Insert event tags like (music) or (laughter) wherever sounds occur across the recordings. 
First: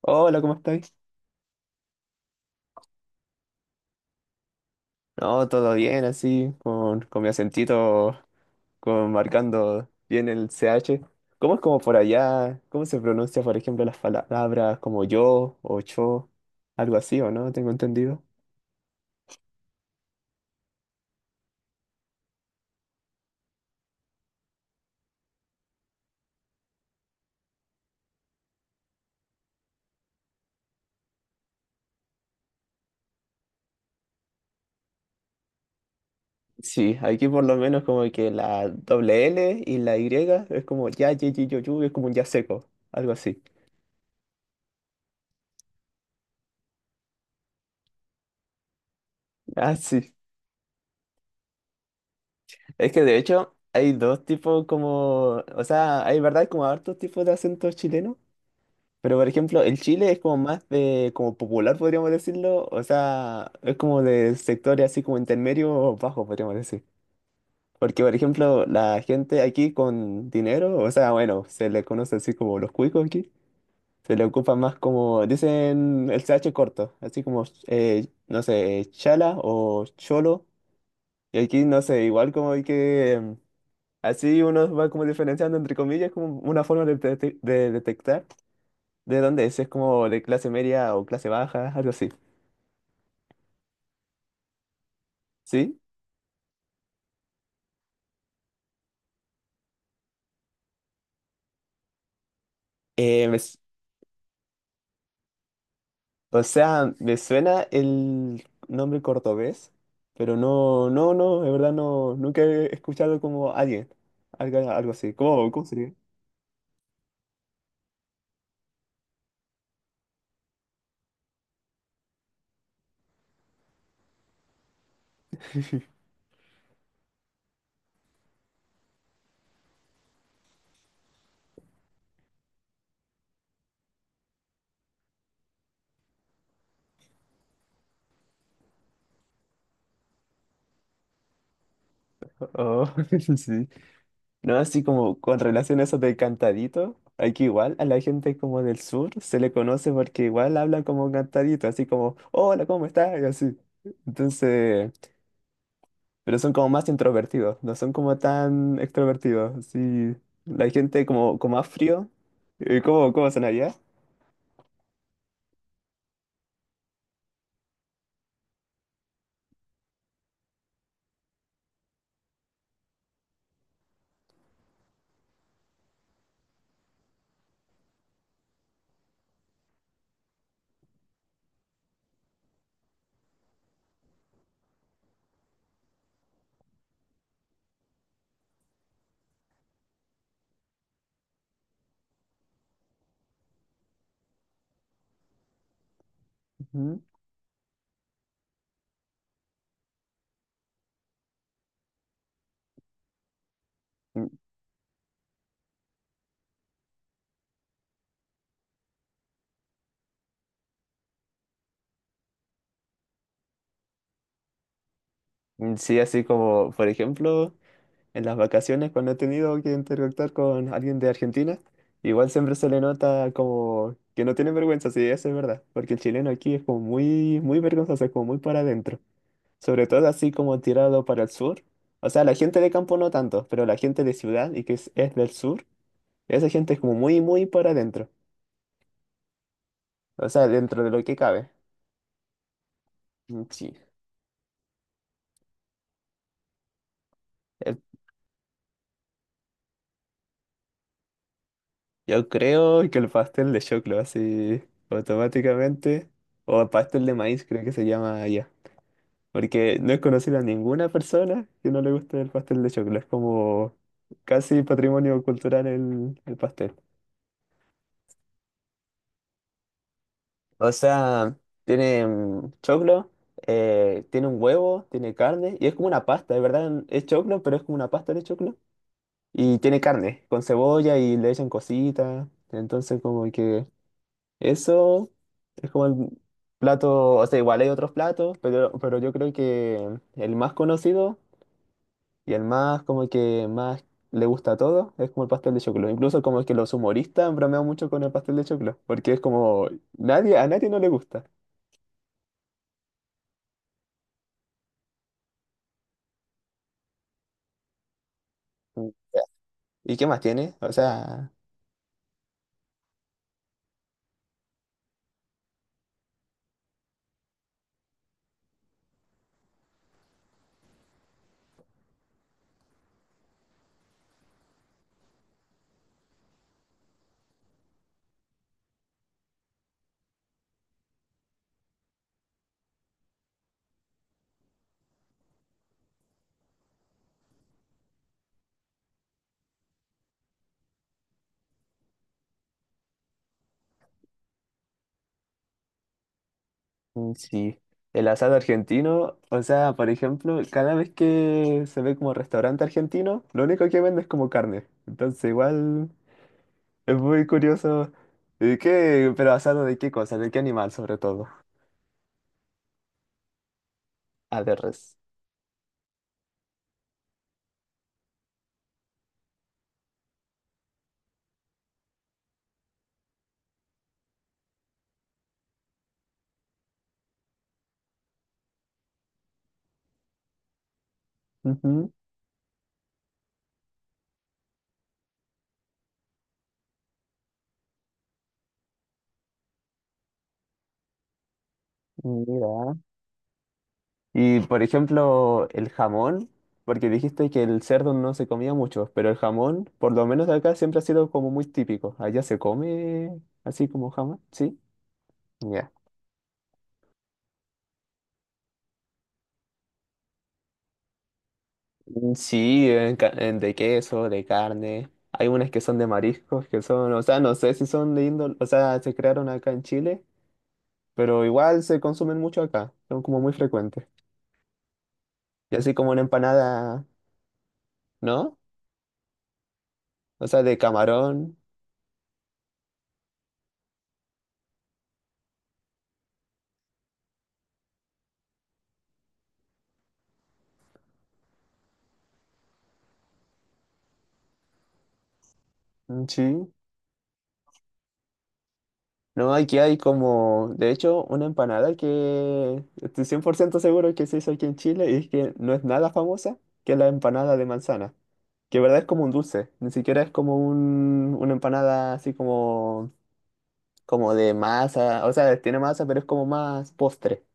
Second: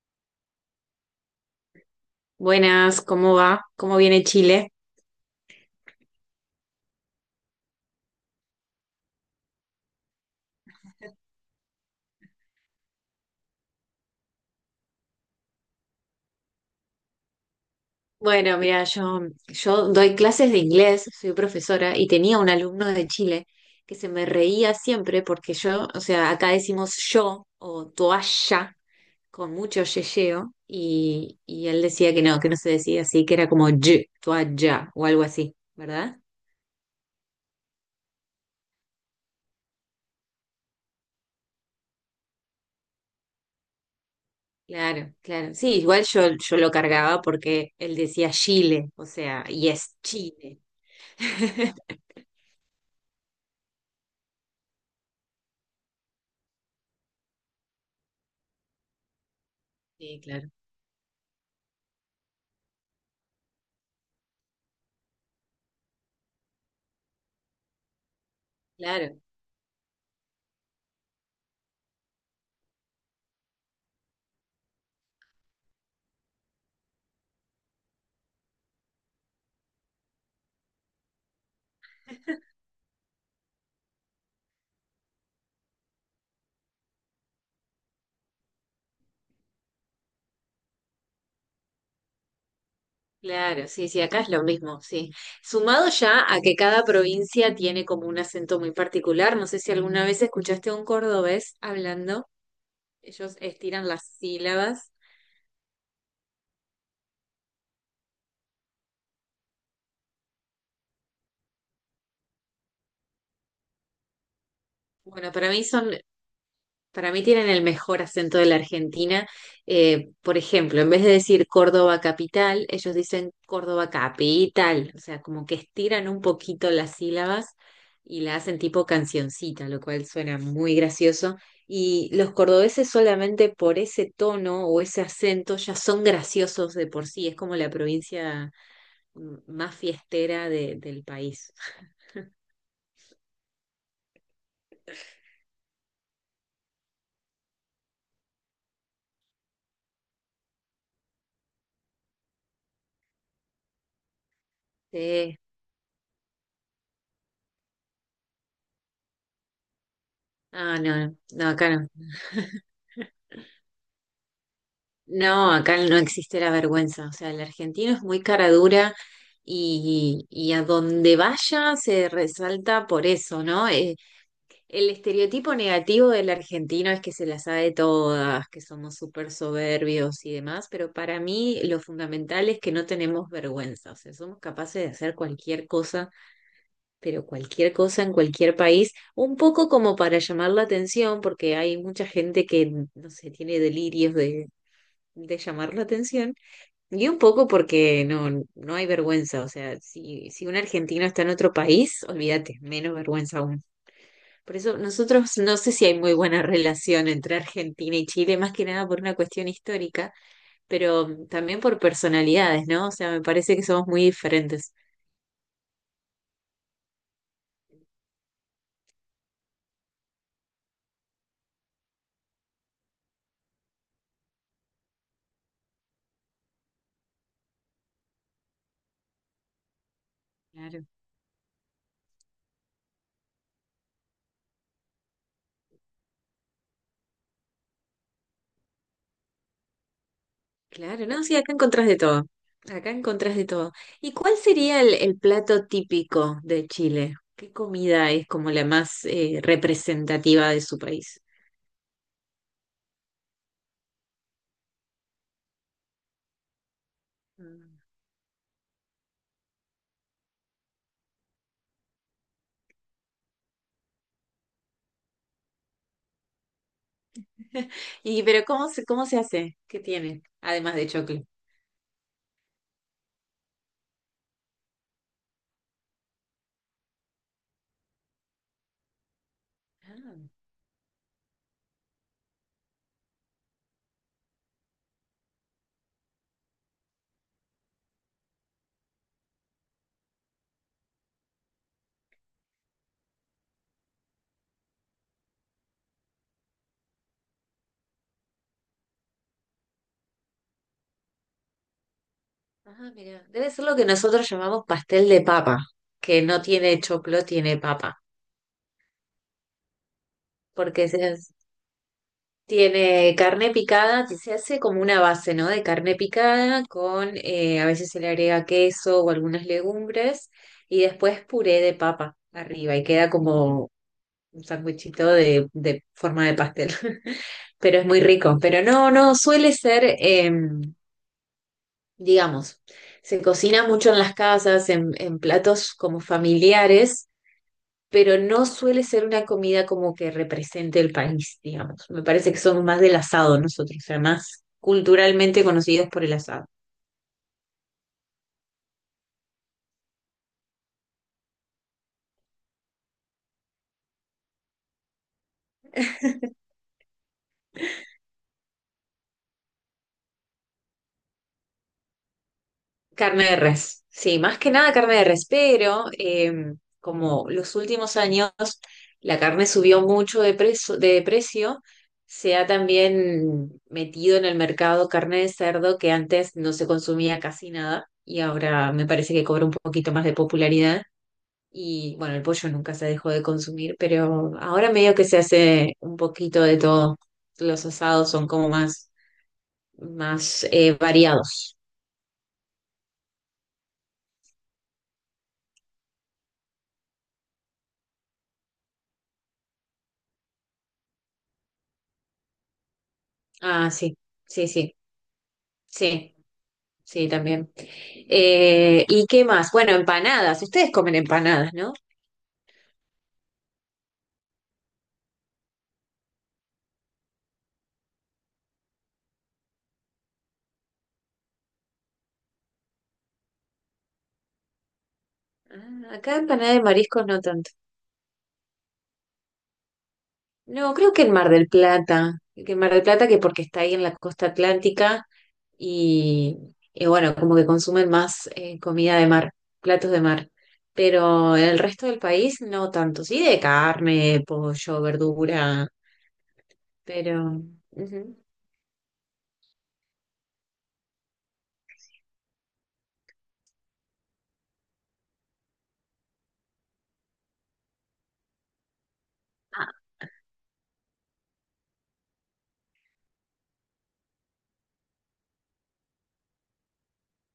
Hola, ¿cómo estáis? Buenas, ¿cómo va? ¿Cómo viene Chile? No, todo bien, así, con mi acentito, con, marcando bien el CH. ¿Cómo es como por allá? ¿Cómo se pronuncia, por ejemplo, las palabras como yo o yo? Algo así, ¿o no? Tengo entendido. Bueno, mira, yo doy clases de inglés, soy profesora y tenía un alumno de Chile que se me reía siempre porque yo, o sea, acá decimos yo o toalla con mucho yeyeo y él decía que no se decía así, que era como y, toalla o algo así, ¿verdad? Sí, aquí por lo menos como que la doble L y la Y es como ya, ye, ye, yo, es como un ya seco, algo así. Claro, claro. Sí, igual yo lo cargaba porque él decía Chile, o sea, y Ah, es sí. Chile. (laughs) Es que de hecho hay dos tipos como, o sea, hay verdad como hartos tipos de acentos chilenos. Pero por ejemplo, el Chile es Sí, como claro. más de, como popular, podríamos decirlo, o sea, es como de sectores así como intermedio o bajo, podríamos decir. Porque por ejemplo, la Claro. gente aquí con dinero, o sea, bueno, se le conoce así como los cuicos aquí, se le ocupa más como, dicen el CH corto, así como, no sé, chala o cholo, y aquí no sé, igual como hay que, así uno va como diferenciando entre comillas, como una forma de, de detectar. ¿De dónde es? ¿Es como de clase media o clase baja? Algo así. Claro, sí, sí, acá es lo mismo, sí. ¿Sí? Sumado ya a que cada provincia tiene como un acento muy particular, no sé si alguna vez escuchaste a un cordobés hablando, Eh, ellos me s- estiran las sílabas. o sea, me suena el nombre cordobés, pero no, de verdad no, nunca he escuchado como alguien, algo así. Bueno, para ¿Cómo, cómo mí son sería? Para mí tienen el mejor acento de la Argentina. Por ejemplo, en vez de decir Córdoba capital, ellos dicen Córdoba capital. O sea, como que estiran un poquito las sílabas y la hacen tipo cancioncita, lo cual suena muy gracioso. Y los cordobeses solamente por ese tono o ese acento ya son graciosos de por sí. Es como la provincia más fiestera del país. Oh, (laughs) sí. No, así como con relación a eso de cantadito, aquí igual a la gente como del sur se le conoce porque igual habla como cantadito, así como, hola, ¿cómo estás? Y así. Entonces Sí. pero son como más introvertidos, no son como tan extrovertidos. Sí, la Ah, gente no, como, no, como más acá no. frío. ¿Cómo, cómo son allá? No, acá no existe la vergüenza. O sea, el argentino es muy cara dura y a donde vaya se resalta por eso, ¿no? El estereotipo negativo del argentino es que se las sabe todas, que somos súper soberbios y demás, pero para mí lo fundamental es que no tenemos vergüenza. O sea, somos capaces de hacer cualquier cosa, pero cualquier cosa en cualquier país, un poco como para llamar la atención, porque hay mucha gente que, no sé, tiene delirios de llamar la atención Ujú. y un poco porque no, no hay vergüenza, o sea, si un argentino está en otro país, olvídate, menos vergüenza aún. Mm, Por eso nosotros no sé si hay muy buena (laughs) relación entre Argentina y Chile, más que nada por una cuestión histórica, pero también por personalidades, ¿no? O sea, me parece que somos muy diferentes. Sí, así como, por ejemplo, en las vacaciones cuando he tenido que interactuar con alguien de Argentina, igual siempre se le nota como que no tiene vergüenza, sí, eso es verdad, porque el chileno aquí es como muy, muy vergonzoso, es como muy para adentro, sobre todo así como Claro, tirado para el sur. O sea, la gente de campo no tanto, pero la gente de ciudad y que es del sur. Esa gente es como muy, muy para adentro. O sea, dentro de lo claro, que no, sí, cabe. acá encontrás de todo, acá encontrás de todo. Sí. ¿Y cuál sería el plato típico de Chile? ¿Qué Eh, comida es como la más representativa de su país? Yo creo que el pastel de choclo, así automáticamente. O pastel de maíz, creo que Mm. se llama allá. Porque no he conocido a ninguna persona que no le guste el pastel de choclo. Es como casi patrimonio cultural el pastel. (laughs) Y pero cómo se hace? ¿Qué tiene? O Además de choclo. sea, tiene choclo, tiene un huevo, tiene carne. Y es como una pasta, de verdad es choclo, pero es como una pasta de choclo. Y tiene carne con cebolla y le echan cositas. Entonces, como que eso es como el plato, o sea, igual hay otros platos, pero yo creo que el más conocido y el más como que más le gusta a todos es como el pastel de choclo. Incluso como que los humoristas han bromeado mucho con el pastel de choclo, porque es como nadie, a nadie no le gusta. Ah, ah, mira. Debe ser lo que nosotros llamamos pastel de papa, que no tiene choclo, tiene papa. Mm. ¿Y qué más tiene? O Porque se, sea hace- Tiene carne picada, que se hace como una base, ¿no? De carne picada con, a veces se le agrega queso o algunas legumbres y después puré de papa arriba y queda como un sándwichito de forma de pastel. (laughs) Pero es muy rico. Pero no, no, suele ser... digamos, se cocina mucho en las casas, en platos como familiares, pero no suele ser una comida como que represente el país, digamos. Me parece que somos más del asado nosotros, o sea, más culturalmente conocidos por el asado. Sí, el asado argentino, o sea, por ejemplo, cada vez que se ve como restaurante argentino, lo único que venden es como carne. Entonces, igual es muy curioso. ¿Y qué? Pero asado de qué cosa, de qué animal sobre todo. Carne de res, sí, más A que ver, nada res. carne de res, pero como los últimos años la carne subió mucho de precio, se ha también metido en el mercado carne de cerdo que antes no se consumía casi nada y ahora me parece que cobra un poquito más de popularidad. Ujú, Y bueno, el pollo nunca se dejó de consumir, pero ahora medio que se hace un poquito de todo. Los asados son como más variados. mira. Y por ejemplo, el jamón, porque dijiste que el cerdo no se comía mucho, pero el jamón, por lo menos acá, siempre ha sido como muy típico. Allá se come así Ah, como sí, jamón, sí, ¿sí? sí. Ya. Sí, sí, también. ¿Y qué más? Bueno, empanadas. Ustedes comen empanadas, ¿no? Sí, en de queso, de carne. Hay unas que son de mariscos, que son, o sea, no sé si son de índole, o sea, se crearon acá en Chile, pero igual se consumen mucho acá, son como muy frecuentes. Y así como Ah, una acá empanada de empanada, mariscos no tanto. ¿no? O sea, de No, creo que en Mar camarón, del Plata. Que en Mar del Plata, que porque está ahí en la costa atlántica y, y bueno, como que consumen más comida de mar, platos de mar. Pero en el resto del país no tanto. Sí, de carne, pollo, verdura, mm, sí. pero... ujú. No, aquí hay como, de hecho, una empanada que estoy 100% seguro que se hizo aquí en Chile y es que no es nada famosa, que es la empanada de manzana, que en verdad es como un dulce, ni Ah, siquiera es como un, una empanada así como como de masa, o sea, tiene masa, pero es como más postre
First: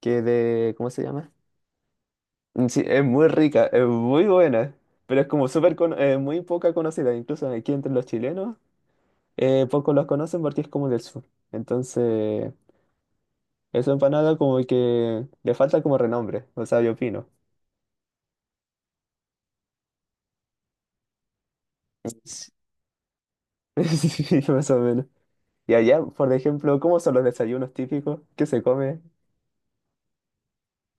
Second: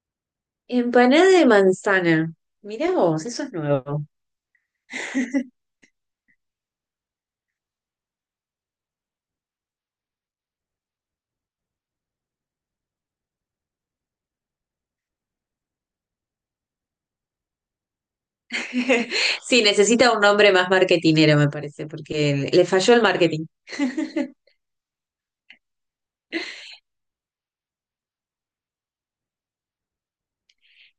que de, ¿cómo se empanada llama? de manzana. Sí, Mirá es vos, muy eso es rica, es nuevo. muy buena, pero es como (laughs) súper, muy poca conocida, incluso aquí entre los chilenos, pocos los conocen porque es como del sur. Entonces, esa empanada como que le falta como renombre, o sea, yo opino. (laughs) Sí, necesita un nombre más marketinero, me parece, porque le Sí, le falló el marketing. (laughs) sí, (laughs) más o menos. Y allá, por ejemplo, ¿cómo son los desayunos típicos que se come?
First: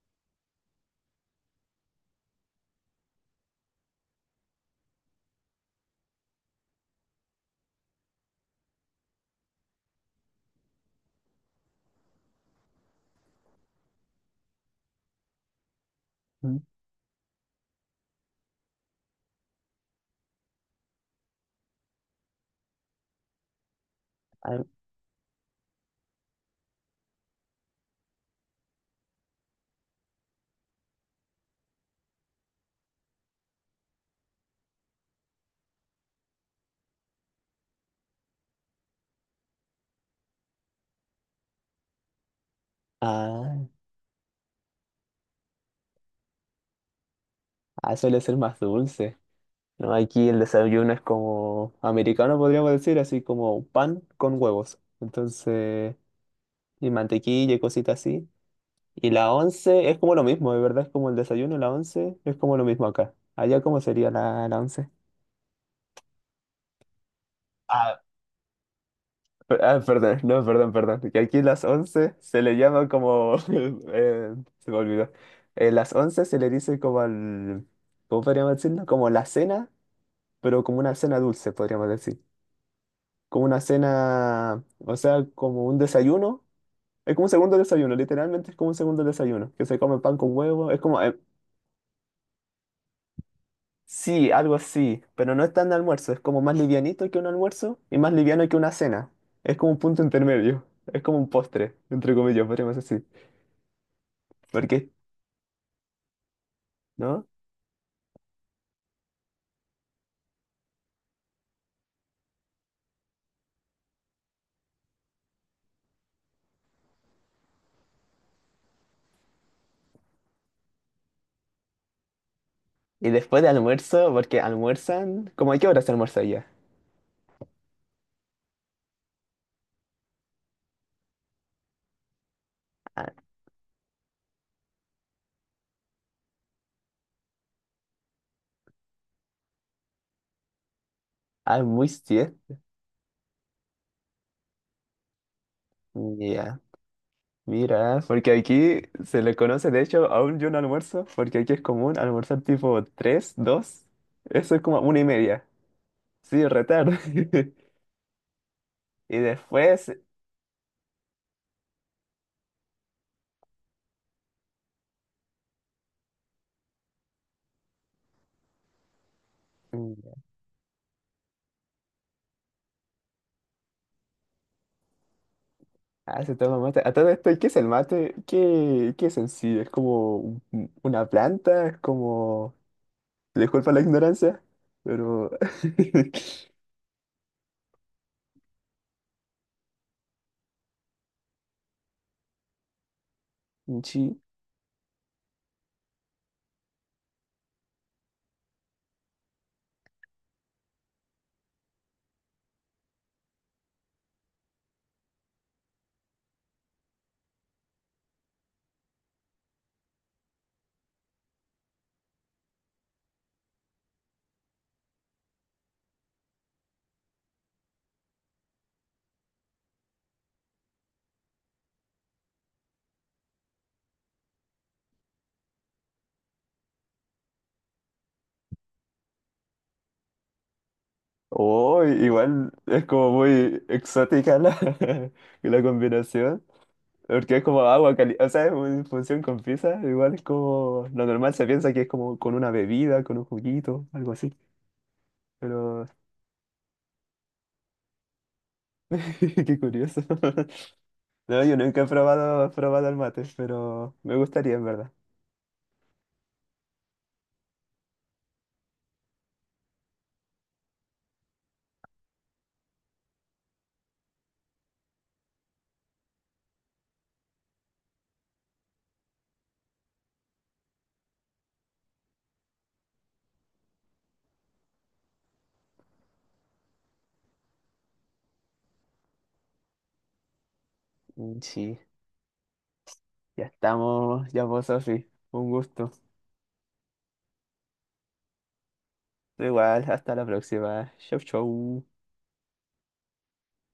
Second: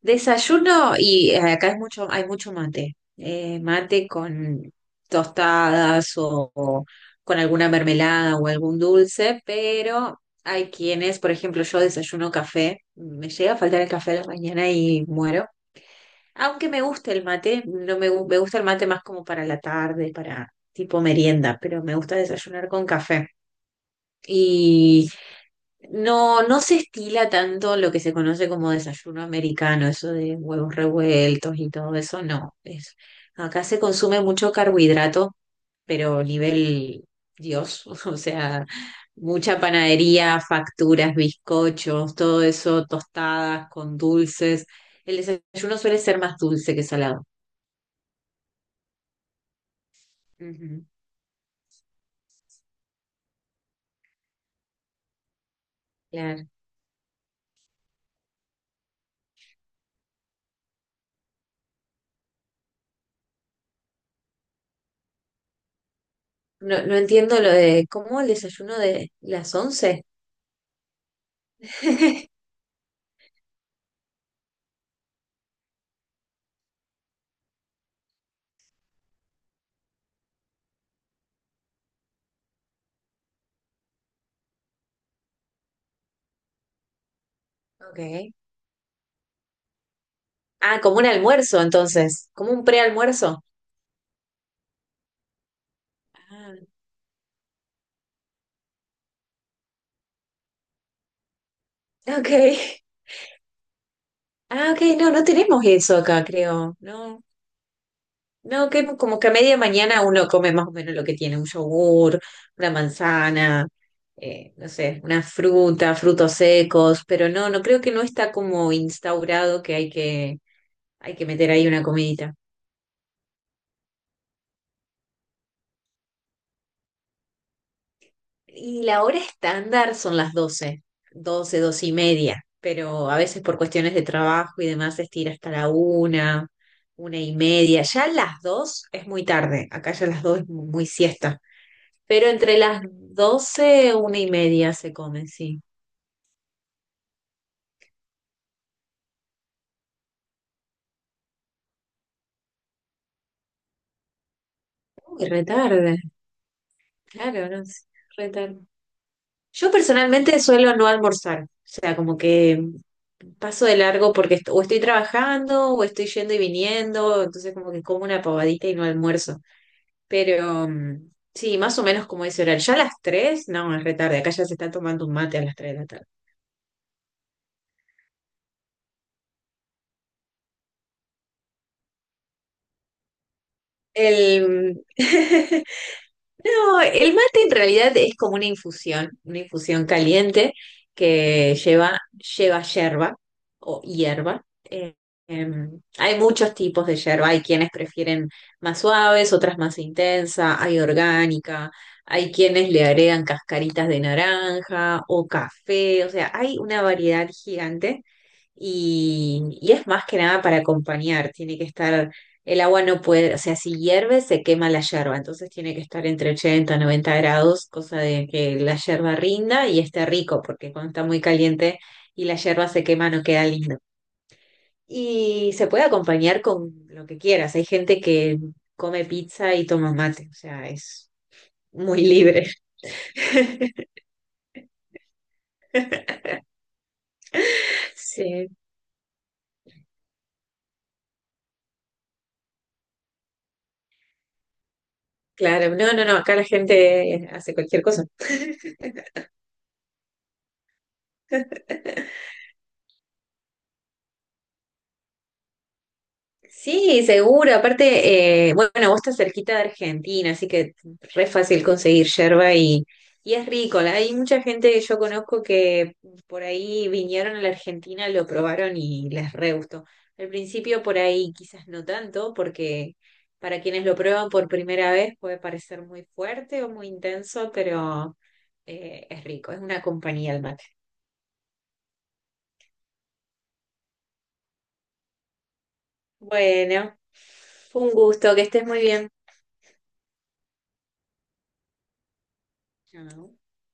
Desayuno y acá es mucho, hay mucho mate. Mate con tostadas o con alguna mermelada o algún dulce, pero hay quienes, por ejemplo, yo desayuno café, me llega a faltar el café a la mañana y muero. Mm. Aunque me gusta el mate, no me, me gusta el mate más como para la tarde, para tipo merienda, pero me gusta desayunar con café. Ah, Y no, no se estila tanto lo que se conoce como desayuno americano, eso de huevos revueltos y todo eso, no. Es, acá se consume mucho carbohidrato, pero nivel Dios, (laughs) o sea, mucha panadería, facturas, bizcochos, todo eso, ah, tostadas con dulces. El desayuno suele ser más dulce que salado. Suele ser más dulce. No, aquí el Ujú, desayuno es como americano, podríamos decir, así como pan con huevos. Entonces, claro. y mantequilla y cositas así. Y la once es como lo mismo, de verdad es como el desayuno, la once es como lo mismo acá. Allá, ¿cómo sería la, la once? No, no entiendo lo de, Ah, ¿cómo el desayuno de las per- ah, once? perdón, no, perdón. Que aquí las once se le (laughs) llama como (laughs) se me olvidó. Las once se le dice como al ¿Cómo podríamos decirlo? Como la cena, pero como una cena dulce, podríamos decir. Como una cena, o sea, como un desayuno. Es como un segundo desayuno, Ok. literalmente es como un segundo desayuno, que se come pan con huevo. Es Ah, como como, un almuerzo entonces, como un prealmuerzo. sí, algo así, pero no es tan de almuerzo, es como Ah, más livianito que un almuerzo y más liviano que una cena. Es como un punto intermedio, es como un postre, entre ok. comillas, podríamos decir. Ah, ok, Porque, no, no tenemos eso acá, creo. No, ¿no? no, que como que a media mañana uno come más o menos lo que tiene, un yogur, una manzana, no sé, una fruta, frutos secos, pero no, no creo que no está como instaurado que hay que, meter ahí una comidita. Y después de almuerzo, porque almuerzan, ¿cómo a qué hora se almuerza ya? Y la hora estándar son las 12, 12 y media, pero Ah, a veces por cuestiones de trabajo y demás se estira hasta la una y media. Ya las 2 es muy tarde, acá ya las 2 es muy siesta, ah, muy pero siesta. entre las 12 una y media se come, sí. Ya. Mira, porque aquí se le conoce, de hecho, aún yo no almuerzo, porque aquí es común almorzar tipo 3 2, eso es como una y Uy, media, retarde, sí, retardo. claro, no (laughs) sé, retarde. Y Yo después, personalmente suelo no almorzar, o sea, como que paso de largo porque o estoy trabajando o estoy yendo y viniendo, entonces como que como una pavadita y no almuerzo. mm, Pero mm, sí, más o menos como dice Oral. Ya a las tres no, es re tarde. Acá ya se está tomando un mate a las 3 de la tarde. ah, se toma mate. A todo esto, ¿qué es el mate? ¿Qué, qué es en sí? ¿Es como un- una planta? ¿Es como Disculpa la ignorancia, El... pero (laughs) (laughs) No, el mate en realidad es como una infusión caliente que lleva yerba o Sí. hierba. Hay muchos tipos de yerba, hay quienes prefieren más suaves, otras más intensa, hay orgánica, hay quienes le agregan cascaritas de naranja o café, o sea, hay una variedad gigante y es más que nada para acompañar, tiene que estar, el agua no puede, o sea, si hierve se quema la yerba, entonces tiene que estar entre 80 y 90 grados, cosa de que la yerba rinda y esté rico, porque cuando está muy caliente y la yerba se quema no queda lindo. Y se puede acompañar con lo que quieras, hay gente que come pizza y toma mate, o sea, es Oh, muy libre. igual es como muy (laughs) exótica la, (laughs) la combinación. Porque es como agua caliente, o sea, Sí, es una infusión con pizza, igual es como, lo normal se piensa que es como con una bebida, con un juguito, algo así, claro, pero no, no, no, acá la gente hace cualquier cosa. (laughs) qué curioso. (laughs) No, yo nunca he probado el mate, pero me gustaría en verdad. Sí, seguro. Aparte, bueno, vos estás cerquita de Argentina, así que re fácil conseguir yerba y es rico. Hay mucha gente que yo conozco que por ahí vinieron a la Argentina, lo probaron y les re gustó. Al principio por ahí quizás no tanto, porque para quienes lo prueban por primera vez puede parecer muy fuerte o muy intenso, pero es rico, es una compañía el mate. Sí, ya estamos, ya vos, Sofi, un gusto. Bueno, fue un gusto, que estés muy bien. Igual, hasta la próxima, chau chau. Chao.